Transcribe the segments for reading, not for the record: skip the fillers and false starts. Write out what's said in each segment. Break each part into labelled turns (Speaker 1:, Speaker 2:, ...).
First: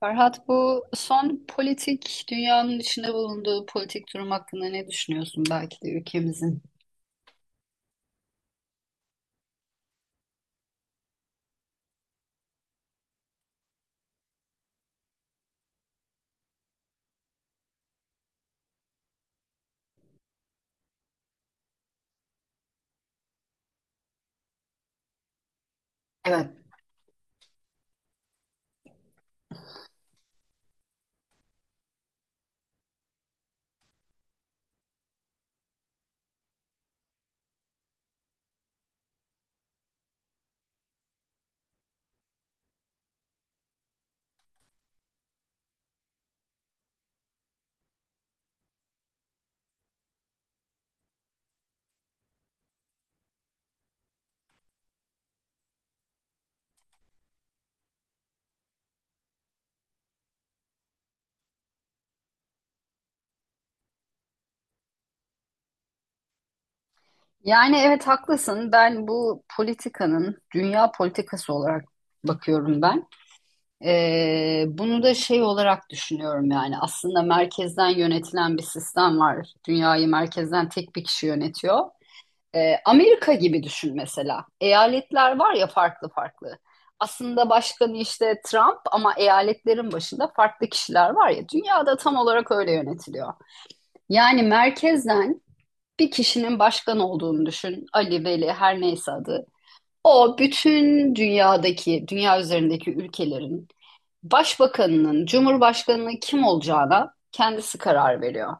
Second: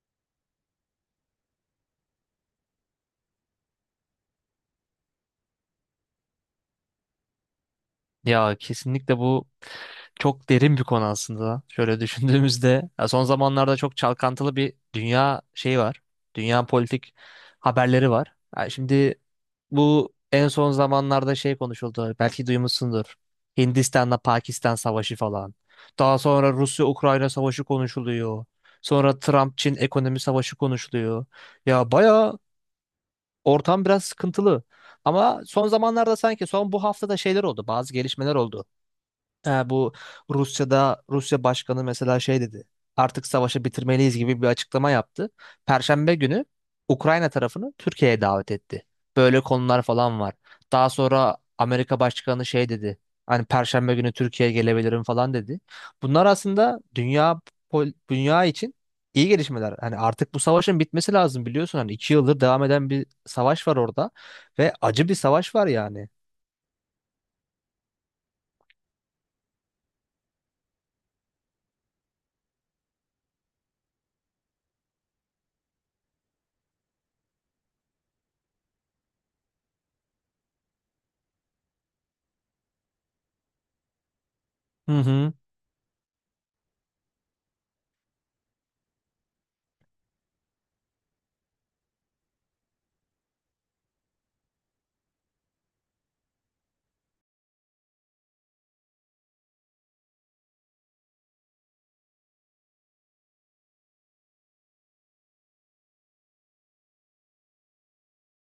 Speaker 1: Ferhat, bu son politik dünyanın içinde bulunduğu politik durum hakkında ne düşünüyorsun belki de ülkemizin?
Speaker 2: Ya kesinlikle bu çok derin bir konu aslında. Şöyle düşündüğümüzde ya son zamanlarda çok çalkantılı bir dünya şeyi var. Dünya politik haberleri var. Ya şimdi bu en son zamanlarda şey konuşuldu. Belki duymuşsundur. Hindistan'la Pakistan savaşı falan. Daha
Speaker 1: Evet.
Speaker 2: sonra Rusya-Ukrayna savaşı konuşuluyor. Sonra Trump-Çin ekonomi savaşı konuşuluyor. Ya baya ortam biraz sıkıntılı. Ama son zamanlarda sanki son bu haftada şeyler oldu. Bazı gelişmeler oldu. Ha, bu Rusya'da Rusya Başkanı mesela şey dedi. Artık savaşı bitirmeliyiz gibi bir açıklama yaptı. Perşembe günü Ukrayna tarafını Türkiye'ye davet etti. Böyle konular falan var. Daha sonra Amerika Başkanı şey dedi. Hani Perşembe günü Türkiye'ye gelebilirim falan dedi. Bunlar aslında dünya için iyi gelişmeler. Hani artık bu savaşın bitmesi lazım biliyorsun. Hani 2 yıldır devam eden bir savaş var orada ve acı bir savaş var yani.
Speaker 1: Yani evet, haklısın. Bu politikanın dünya politikası olarak bakıyorum. Bunu da şey olarak düşünüyorum, yani aslında merkezden yönetilen bir sistem var. Dünyayı merkezden tek bir kişi yönetiyor. Amerika gibi düşün mesela.
Speaker 2: Hı hı.
Speaker 1: Eyaletler var ya, farklı farklı. Aslında başkanı işte Trump, ama eyaletlerin başında farklı kişiler var ya. Dünyada tam olarak öyle yönetiliyor. Yani merkezden bir kişinin başkan olduğunu düşün. Ali, Veli her neyse adı. O bütün dünyadaki, dünya üzerindeki ülkelerin başbakanının, cumhurbaşkanının kim olacağına kendisi karar veriyor.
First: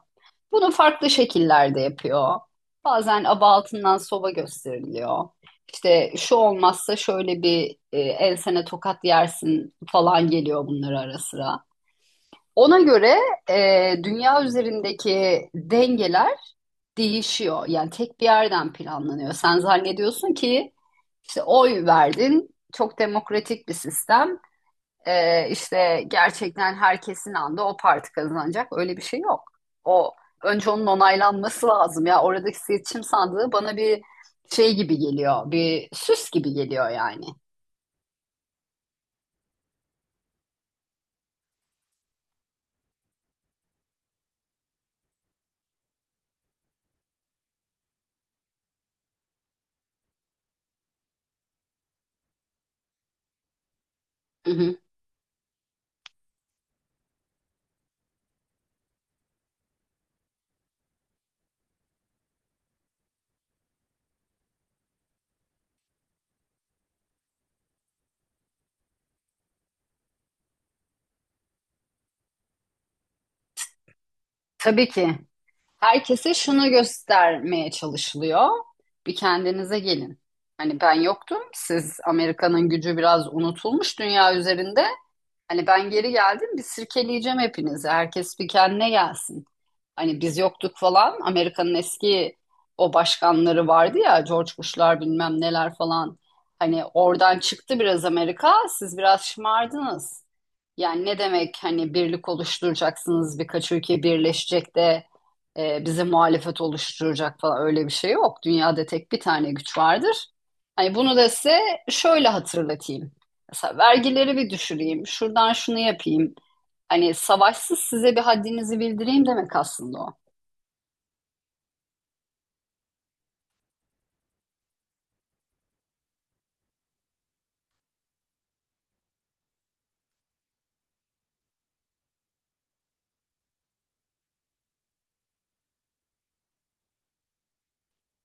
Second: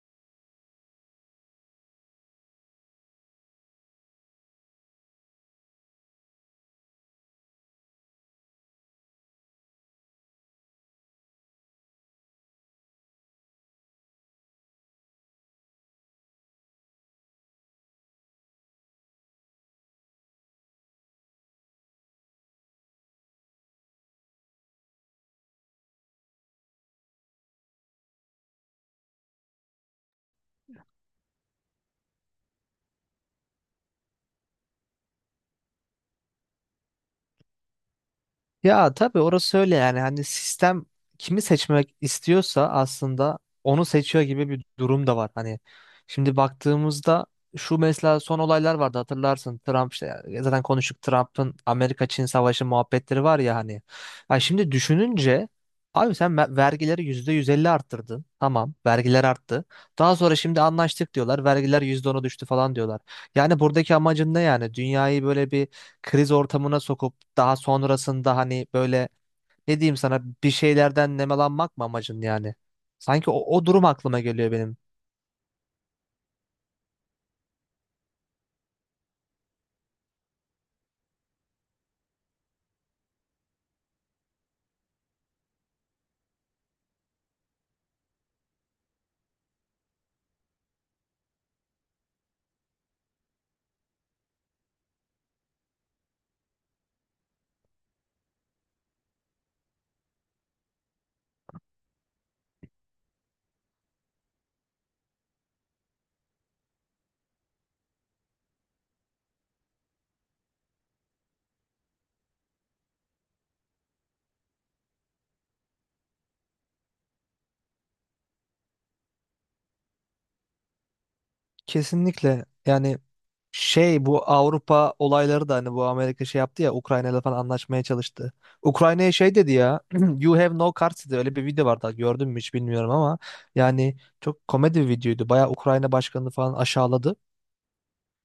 Speaker 1: Bunu farklı şekillerde yapıyor. Bazen aba altından soba gösteriliyor. İşte şu olmazsa şöyle bir ensene tokat yersin falan, geliyor bunlar ara sıra. Ona göre dünya üzerindeki dengeler değişiyor. Yani tek bir yerden planlanıyor. Sen zannediyorsun ki işte oy verdin, çok demokratik bir sistem. İşte gerçekten herkesin anda o parti kazanacak. Öyle bir şey yok. O önce onun onaylanması lazım ya. Oradaki seçim sandığı bana bir şey gibi geliyor. Bir süs gibi geliyor yani.
Speaker 2: Ya tabii orası öyle yani hani sistem kimi seçmek istiyorsa aslında onu seçiyor gibi bir durum da var. Hani şimdi baktığımızda şu mesela son olaylar vardı hatırlarsın, Trump işte zaten konuştuk, Trump'ın Amerika-Çin savaşı muhabbetleri var ya hani. Ya
Speaker 1: Hı
Speaker 2: şimdi
Speaker 1: hı.
Speaker 2: düşününce abi sen vergileri %150 arttırdın, tamam, vergiler arttı. Daha sonra şimdi anlaştık diyorlar, vergiler %10'a düştü falan diyorlar. Yani buradaki amacın ne yani, dünyayı böyle bir kriz ortamına sokup daha sonrasında hani böyle ne diyeyim sana, bir şeylerden nemalanmak mı amacın yani? Sanki o durum aklıma geliyor benim.
Speaker 1: Tabii ki. Herkese şunu göstermeye çalışılıyor. Bir kendinize gelin. Hani ben yoktum. Siz Amerika'nın gücü biraz unutulmuş dünya üzerinde. Hani ben geri geldim. Bir sirkeleyeceğim hepinizi. Herkes bir kendine gelsin. Hani biz yoktuk falan. Amerika'nın eski o başkanları vardı ya, George Bush'lar bilmem neler falan. Hani oradan çıktı biraz Amerika. Siz biraz şımardınız. Yani ne demek hani birlik oluşturacaksınız, birkaç ülke birleşecek de bize muhalefet oluşturacak falan, öyle bir şey yok. Dünyada tek bir tane güç vardır. Hani bunu da size şöyle hatırlatayım. Mesela vergileri bir düşüreyim, şuradan şunu yapayım. Hani savaşsız size bir haddinizi bildireyim demek aslında o.
Speaker 2: Kesinlikle yani, şey, bu Avrupa olayları da hani, bu Amerika şey yaptı ya, Ukrayna falan anlaşmaya çalıştı. Ukrayna'ya şey dedi ya You have no cards dedi, öyle bir video vardı, gördün mü hiç bilmiyorum ama yani çok komedi bir videoydu. Bayağı Ukrayna başkanını falan aşağıladı.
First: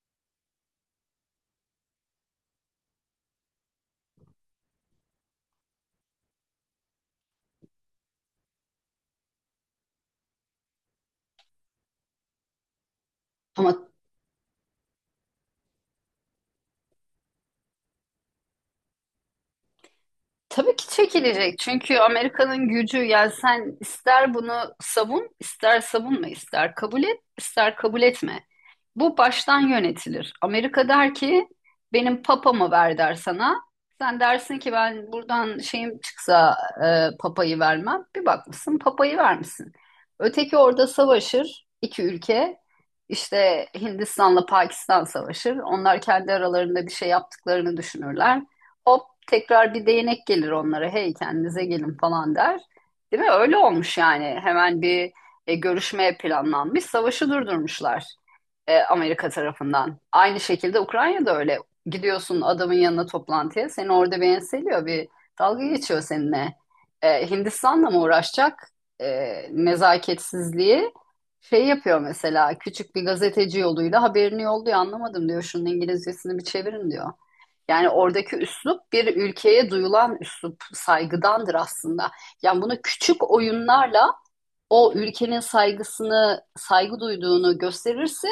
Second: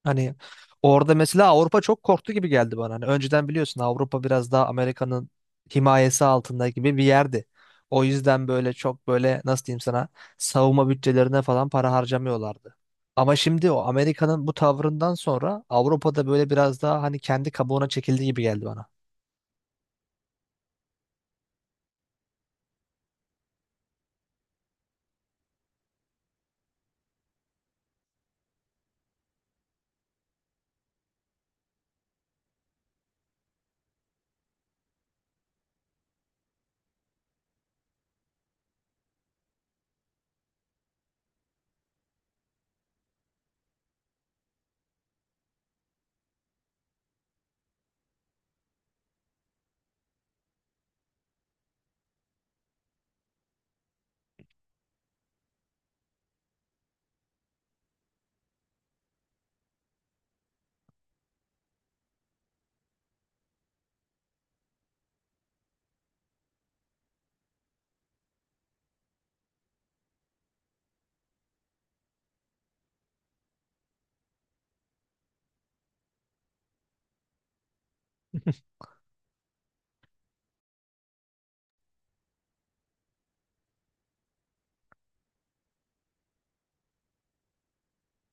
Speaker 2: Hani orada mesela Avrupa çok korktu gibi geldi bana. Hani önceden biliyorsun, Avrupa biraz daha Amerika'nın himayesi altında gibi bir yerdi. O yüzden böyle çok böyle nasıl diyeyim sana, savunma bütçelerine falan para harcamıyorlardı. Ama şimdi o
Speaker 1: Ama
Speaker 2: Amerika'nın bu tavrından sonra Avrupa'da böyle biraz daha hani kendi kabuğuna çekildi gibi geldi bana.
Speaker 1: tabii ki çekilecek. Çünkü Amerika'nın gücü, yani sen ister bunu savun, ister savunma, ister kabul et, ister kabul etme. Bu baştan yönetilir. Amerika der ki benim papamı ver der sana. Sen dersin ki ben buradan şeyim çıksa papayı vermem. Bir bakmışsın papayı vermişsin. Öteki orada savaşır iki ülke. İşte Hindistan'la Pakistan savaşır. Onlar kendi aralarında bir şey yaptıklarını düşünürler. Hop, tekrar bir değnek gelir onlara. Hey kendinize gelin falan der. Değil mi? Öyle olmuş yani. Hemen bir görüşme planlanmış. Savaşı durdurmuşlar Amerika tarafından. Aynı şekilde Ukrayna'da öyle. Gidiyorsun adamın yanına toplantıya. Seni orada bir enseliyor. Bir dalga geçiyor seninle. E, Hindistan'la mı uğraşacak? E, Nezaketsizliği şey yapıyor mesela. Küçük bir gazeteci yoluyla haberini yolluyor. Anlamadım diyor. Şunun İngilizcesini bir çevirin diyor. Yani oradaki üslup bir ülkeye duyulan üslup saygıdandır aslında. Yani bunu küçük oyunlarla o ülkenin saygısını, saygı duyduğunu gösterirse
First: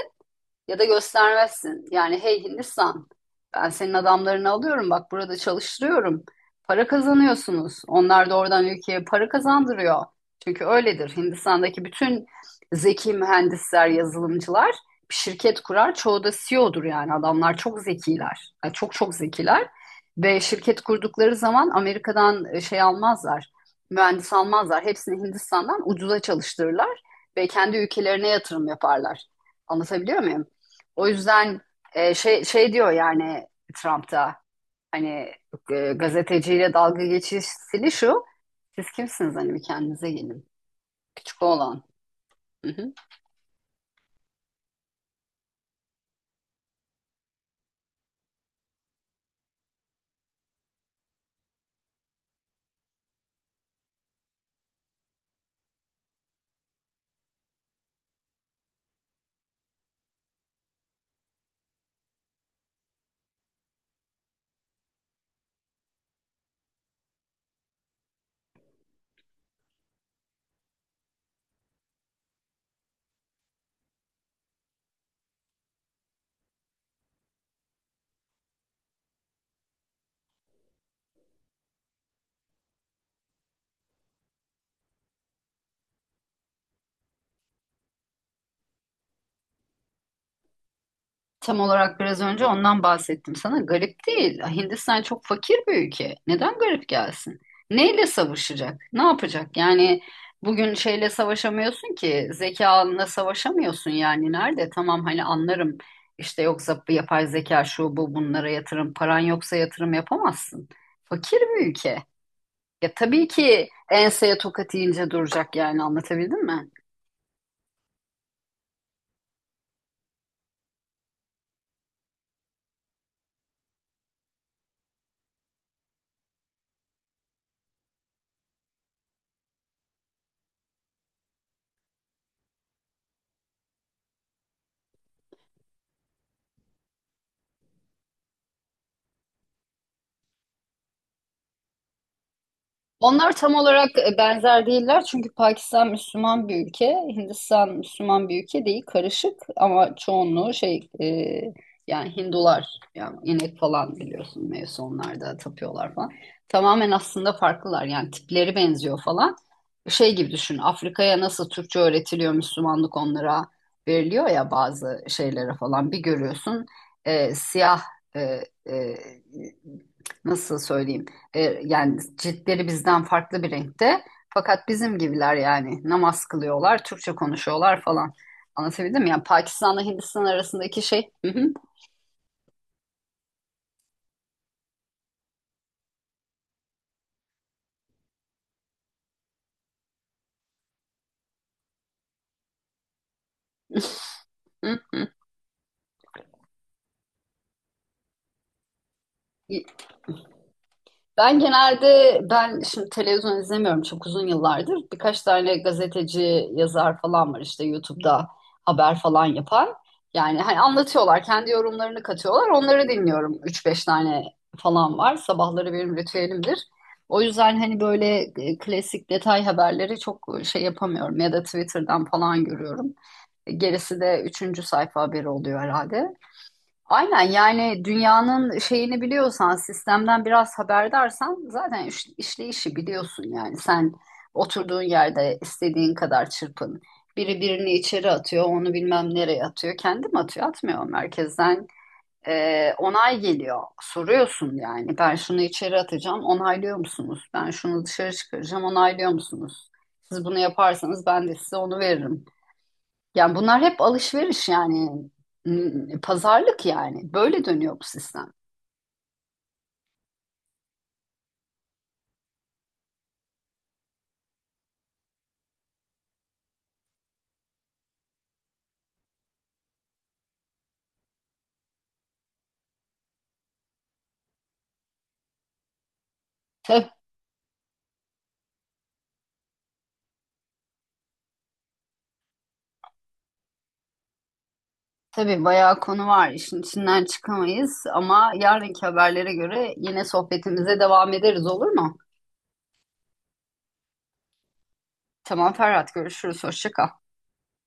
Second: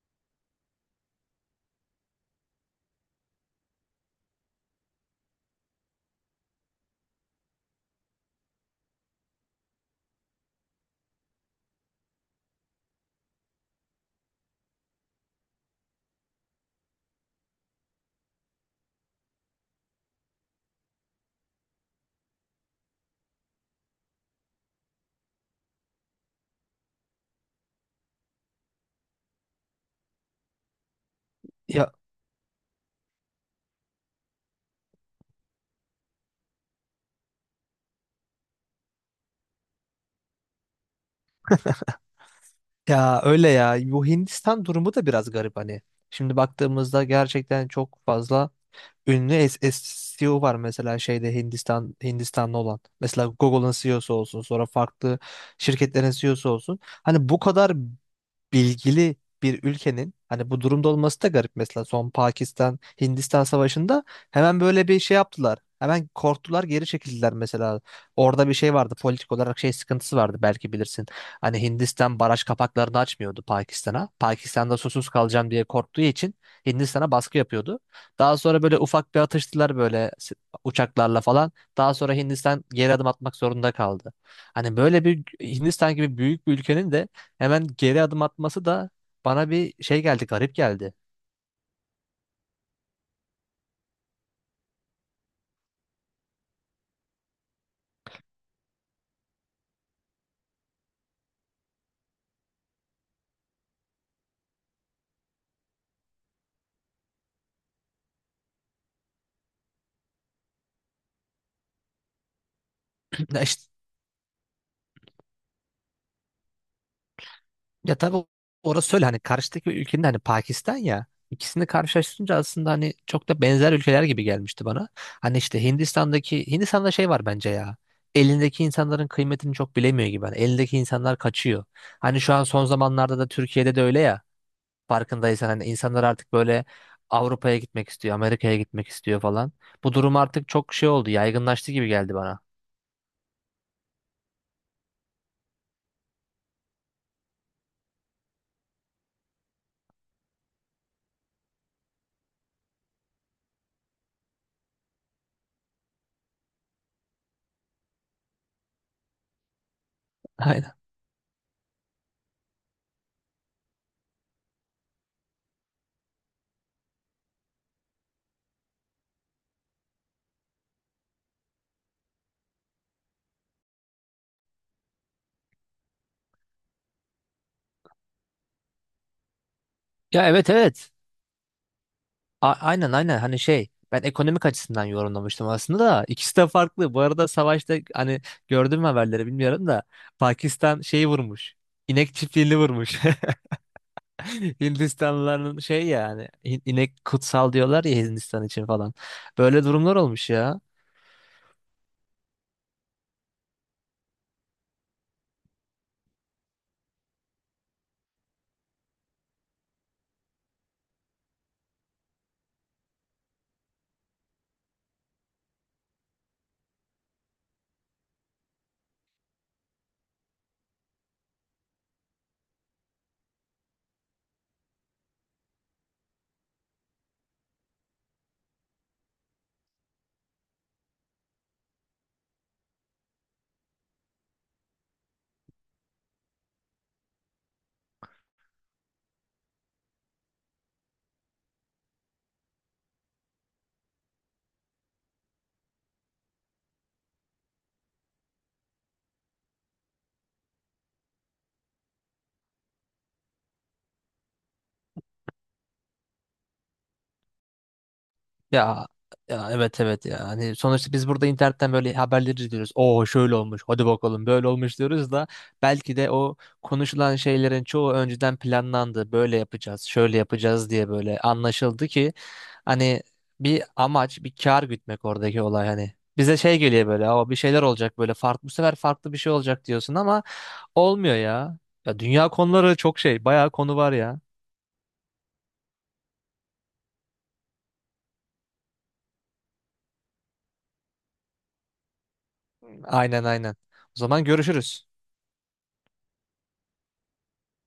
Speaker 1: ya da göstermezsin. Yani hey Hindistan, ben senin adamlarını alıyorum, bak burada çalıştırıyorum. Para kazanıyorsunuz. Onlar da oradan ülkeye para kazandırıyor. Çünkü öyledir. Hindistan'daki bütün zeki mühendisler, yazılımcılar bir şirket kurar. Çoğu da CEO'dur, yani adamlar çok zekiler. Yani çok çok zekiler. Ve şirket kurdukları zaman Amerika'dan şey almazlar. Mühendis almazlar. Hepsini Hindistan'dan ucuza çalıştırırlar ve kendi ülkelerine yatırım yaparlar. Anlatabiliyor muyum? O yüzden
Speaker 2: Ya,
Speaker 1: şey diyor yani Trump'ta hani gazeteciyle dalga geçişini şu. Siz kimsiniz, hani bir kendinize gelin. Küçük oğlan. Hı hı.
Speaker 2: ya öyle ya. Bu Hindistan durumu da biraz garip hani. Şimdi baktığımızda gerçekten çok fazla ünlü CEO var mesela şeyde, Hindistan, Hindistanlı olan. Mesela Google'ın CEO'su olsun, sonra farklı şirketlerin CEO'su olsun. Hani bu kadar bilgili bir ülkenin hani bu durumda olması da garip. Mesela son Pakistan Hindistan savaşında hemen böyle bir şey yaptılar. Hemen korktular, geri çekildiler mesela. Orada bir şey vardı, politik olarak şey sıkıntısı vardı, belki bilirsin. Hani Hindistan baraj kapaklarını açmıyordu Pakistan'a. Pakistan'da susuz kalacağım diye korktuğu için Hindistan'a baskı yapıyordu. Daha sonra böyle ufak bir atıştılar böyle uçaklarla falan. Daha sonra Hindistan geri adım atmak zorunda kaldı. Hani böyle bir Hindistan gibi büyük bir ülkenin de hemen geri adım atması da bana bir şey geldi, garip geldi.
Speaker 1: Tam olarak biraz önce ondan bahsettim sana. Garip değil. Hindistan çok fakir bir ülke. Neden garip gelsin? Neyle savaşacak? Ne yapacak? Yani bugün şeyle savaşamıyorsun ki, zekanla savaşamıyorsun yani. Nerede? Tamam, hani anlarım. İşte yoksa bu yapay zeka şu bu bunlara yatırım. Paran yoksa yatırım yapamazsın. Fakir bir ülke. Ya tabii
Speaker 2: Ya, işte,
Speaker 1: ki enseye tokat yiyince duracak yani, anlatabildim mi?
Speaker 2: ya tabii orası öyle hani karşıdaki ülkenin hani Pakistan ya, ikisini karşılaştırınca aslında hani çok da benzer ülkeler gibi gelmişti bana. Hani işte Hindistan'daki, Hindistan'da şey var bence ya. Elindeki insanların kıymetini çok bilemiyor gibi. Hani elindeki insanlar kaçıyor. Hani şu an son zamanlarda da Türkiye'de de öyle ya. Farkındaysan hani insanlar artık böyle Avrupa'ya gitmek istiyor, Amerika'ya gitmek istiyor falan. Bu durum artık çok şey oldu, yaygınlaştı gibi geldi bana.
Speaker 1: Onlar tam olarak benzer değiller çünkü Pakistan Müslüman bir ülke, Hindistan Müslüman bir ülke değil, karışık ama çoğunluğu şey yani Hindular, yani inek falan biliyorsun mevzu, onlarda tapıyorlar falan. Tamamen aslında farklılar, yani tipleri benziyor falan. Şey gibi düşün, Afrika'ya nasıl Türkçe öğretiliyor, Müslümanlık onlara veriliyor ya, bazı şeylere falan bir görüyorsun siyah e, e, nasıl söyleyeyim? Yani ciltleri bizden farklı bir renkte. Fakat bizim gibiler, yani namaz kılıyorlar, Türkçe konuşuyorlar falan. Anlatabildim mi? Yani Pakistan'la
Speaker 2: Ya,
Speaker 1: Hindistan
Speaker 2: evet
Speaker 1: arasındaki
Speaker 2: evet.
Speaker 1: şey. Hı hı,
Speaker 2: Aynen aynen. Hani şey, ben ekonomik açısından yorumlamıştım aslında, da ikisi de farklı. Bu arada savaşta, hani gördün mü haberleri bilmiyorum da, Pakistan şeyi vurmuş. İnek çiftliğini vurmuş.
Speaker 1: hı.
Speaker 2: Hindistanlıların şey yani inek kutsal diyorlar ya, Hindistan için falan. Böyle durumlar olmuş ya.
Speaker 1: Ben genelde şimdi televizyon izlemiyorum çok uzun yıllardır. Birkaç tane gazeteci, yazar falan var işte YouTube'da haber falan yapan. Yani hani anlatıyorlar, kendi yorumlarını katıyorlar. Onları dinliyorum. Üç beş tane falan var. Sabahları benim ritüelimdir. O yüzden hani böyle klasik detay haberleri çok şey yapamıyorum, ya da Twitter'dan falan görüyorum. Gerisi de üçüncü sayfa haberi oluyor herhalde. Aynen, yani dünyanın şeyini biliyorsan, sistemden biraz haberdarsan zaten işleyişi biliyorsun yani. Sen oturduğun yerde istediğin kadar çırpın. Biri birini içeri atıyor, onu bilmem nereye atıyor. Kendi mi atıyor? Atmıyor. Merkezden onay geliyor. Soruyorsun yani. Ben şunu içeri atacağım, onaylıyor musunuz? Ben şunu dışarı çıkaracağım, onaylıyor musunuz? Siz bunu yaparsanız ben de size onu veririm. Yani bunlar hep alışveriş yani. Pazarlık yani, böyle dönüyor bu sistem.
Speaker 2: Ya, ya evet evet ya. Hani sonuçta biz burada internetten böyle haberleri izliyoruz. Oo, şöyle olmuş. Hadi bakalım, böyle olmuş diyoruz da belki de o konuşulan şeylerin çoğu önceden planlandı. Böyle yapacağız, şöyle yapacağız diye böyle anlaşıldı ki hani bir amaç, bir kar gütmek oradaki olay hani. Bize şey geliyor
Speaker 1: Tabii,
Speaker 2: böyle, ama bir şeyler olacak böyle, farklı bu sefer, farklı bir şey olacak diyorsun ama olmuyor ya. Ya dünya konuları çok şey, bayağı konu var ya.
Speaker 1: tabii bayağı konu var, işin içinden çıkamayız ama yarınki haberlere göre yine sohbetimize devam ederiz, olur mu?
Speaker 2: Aynen aynen. O zaman görüşürüz.
Speaker 1: Tamam Ferhat, görüşürüz, hoşça kal.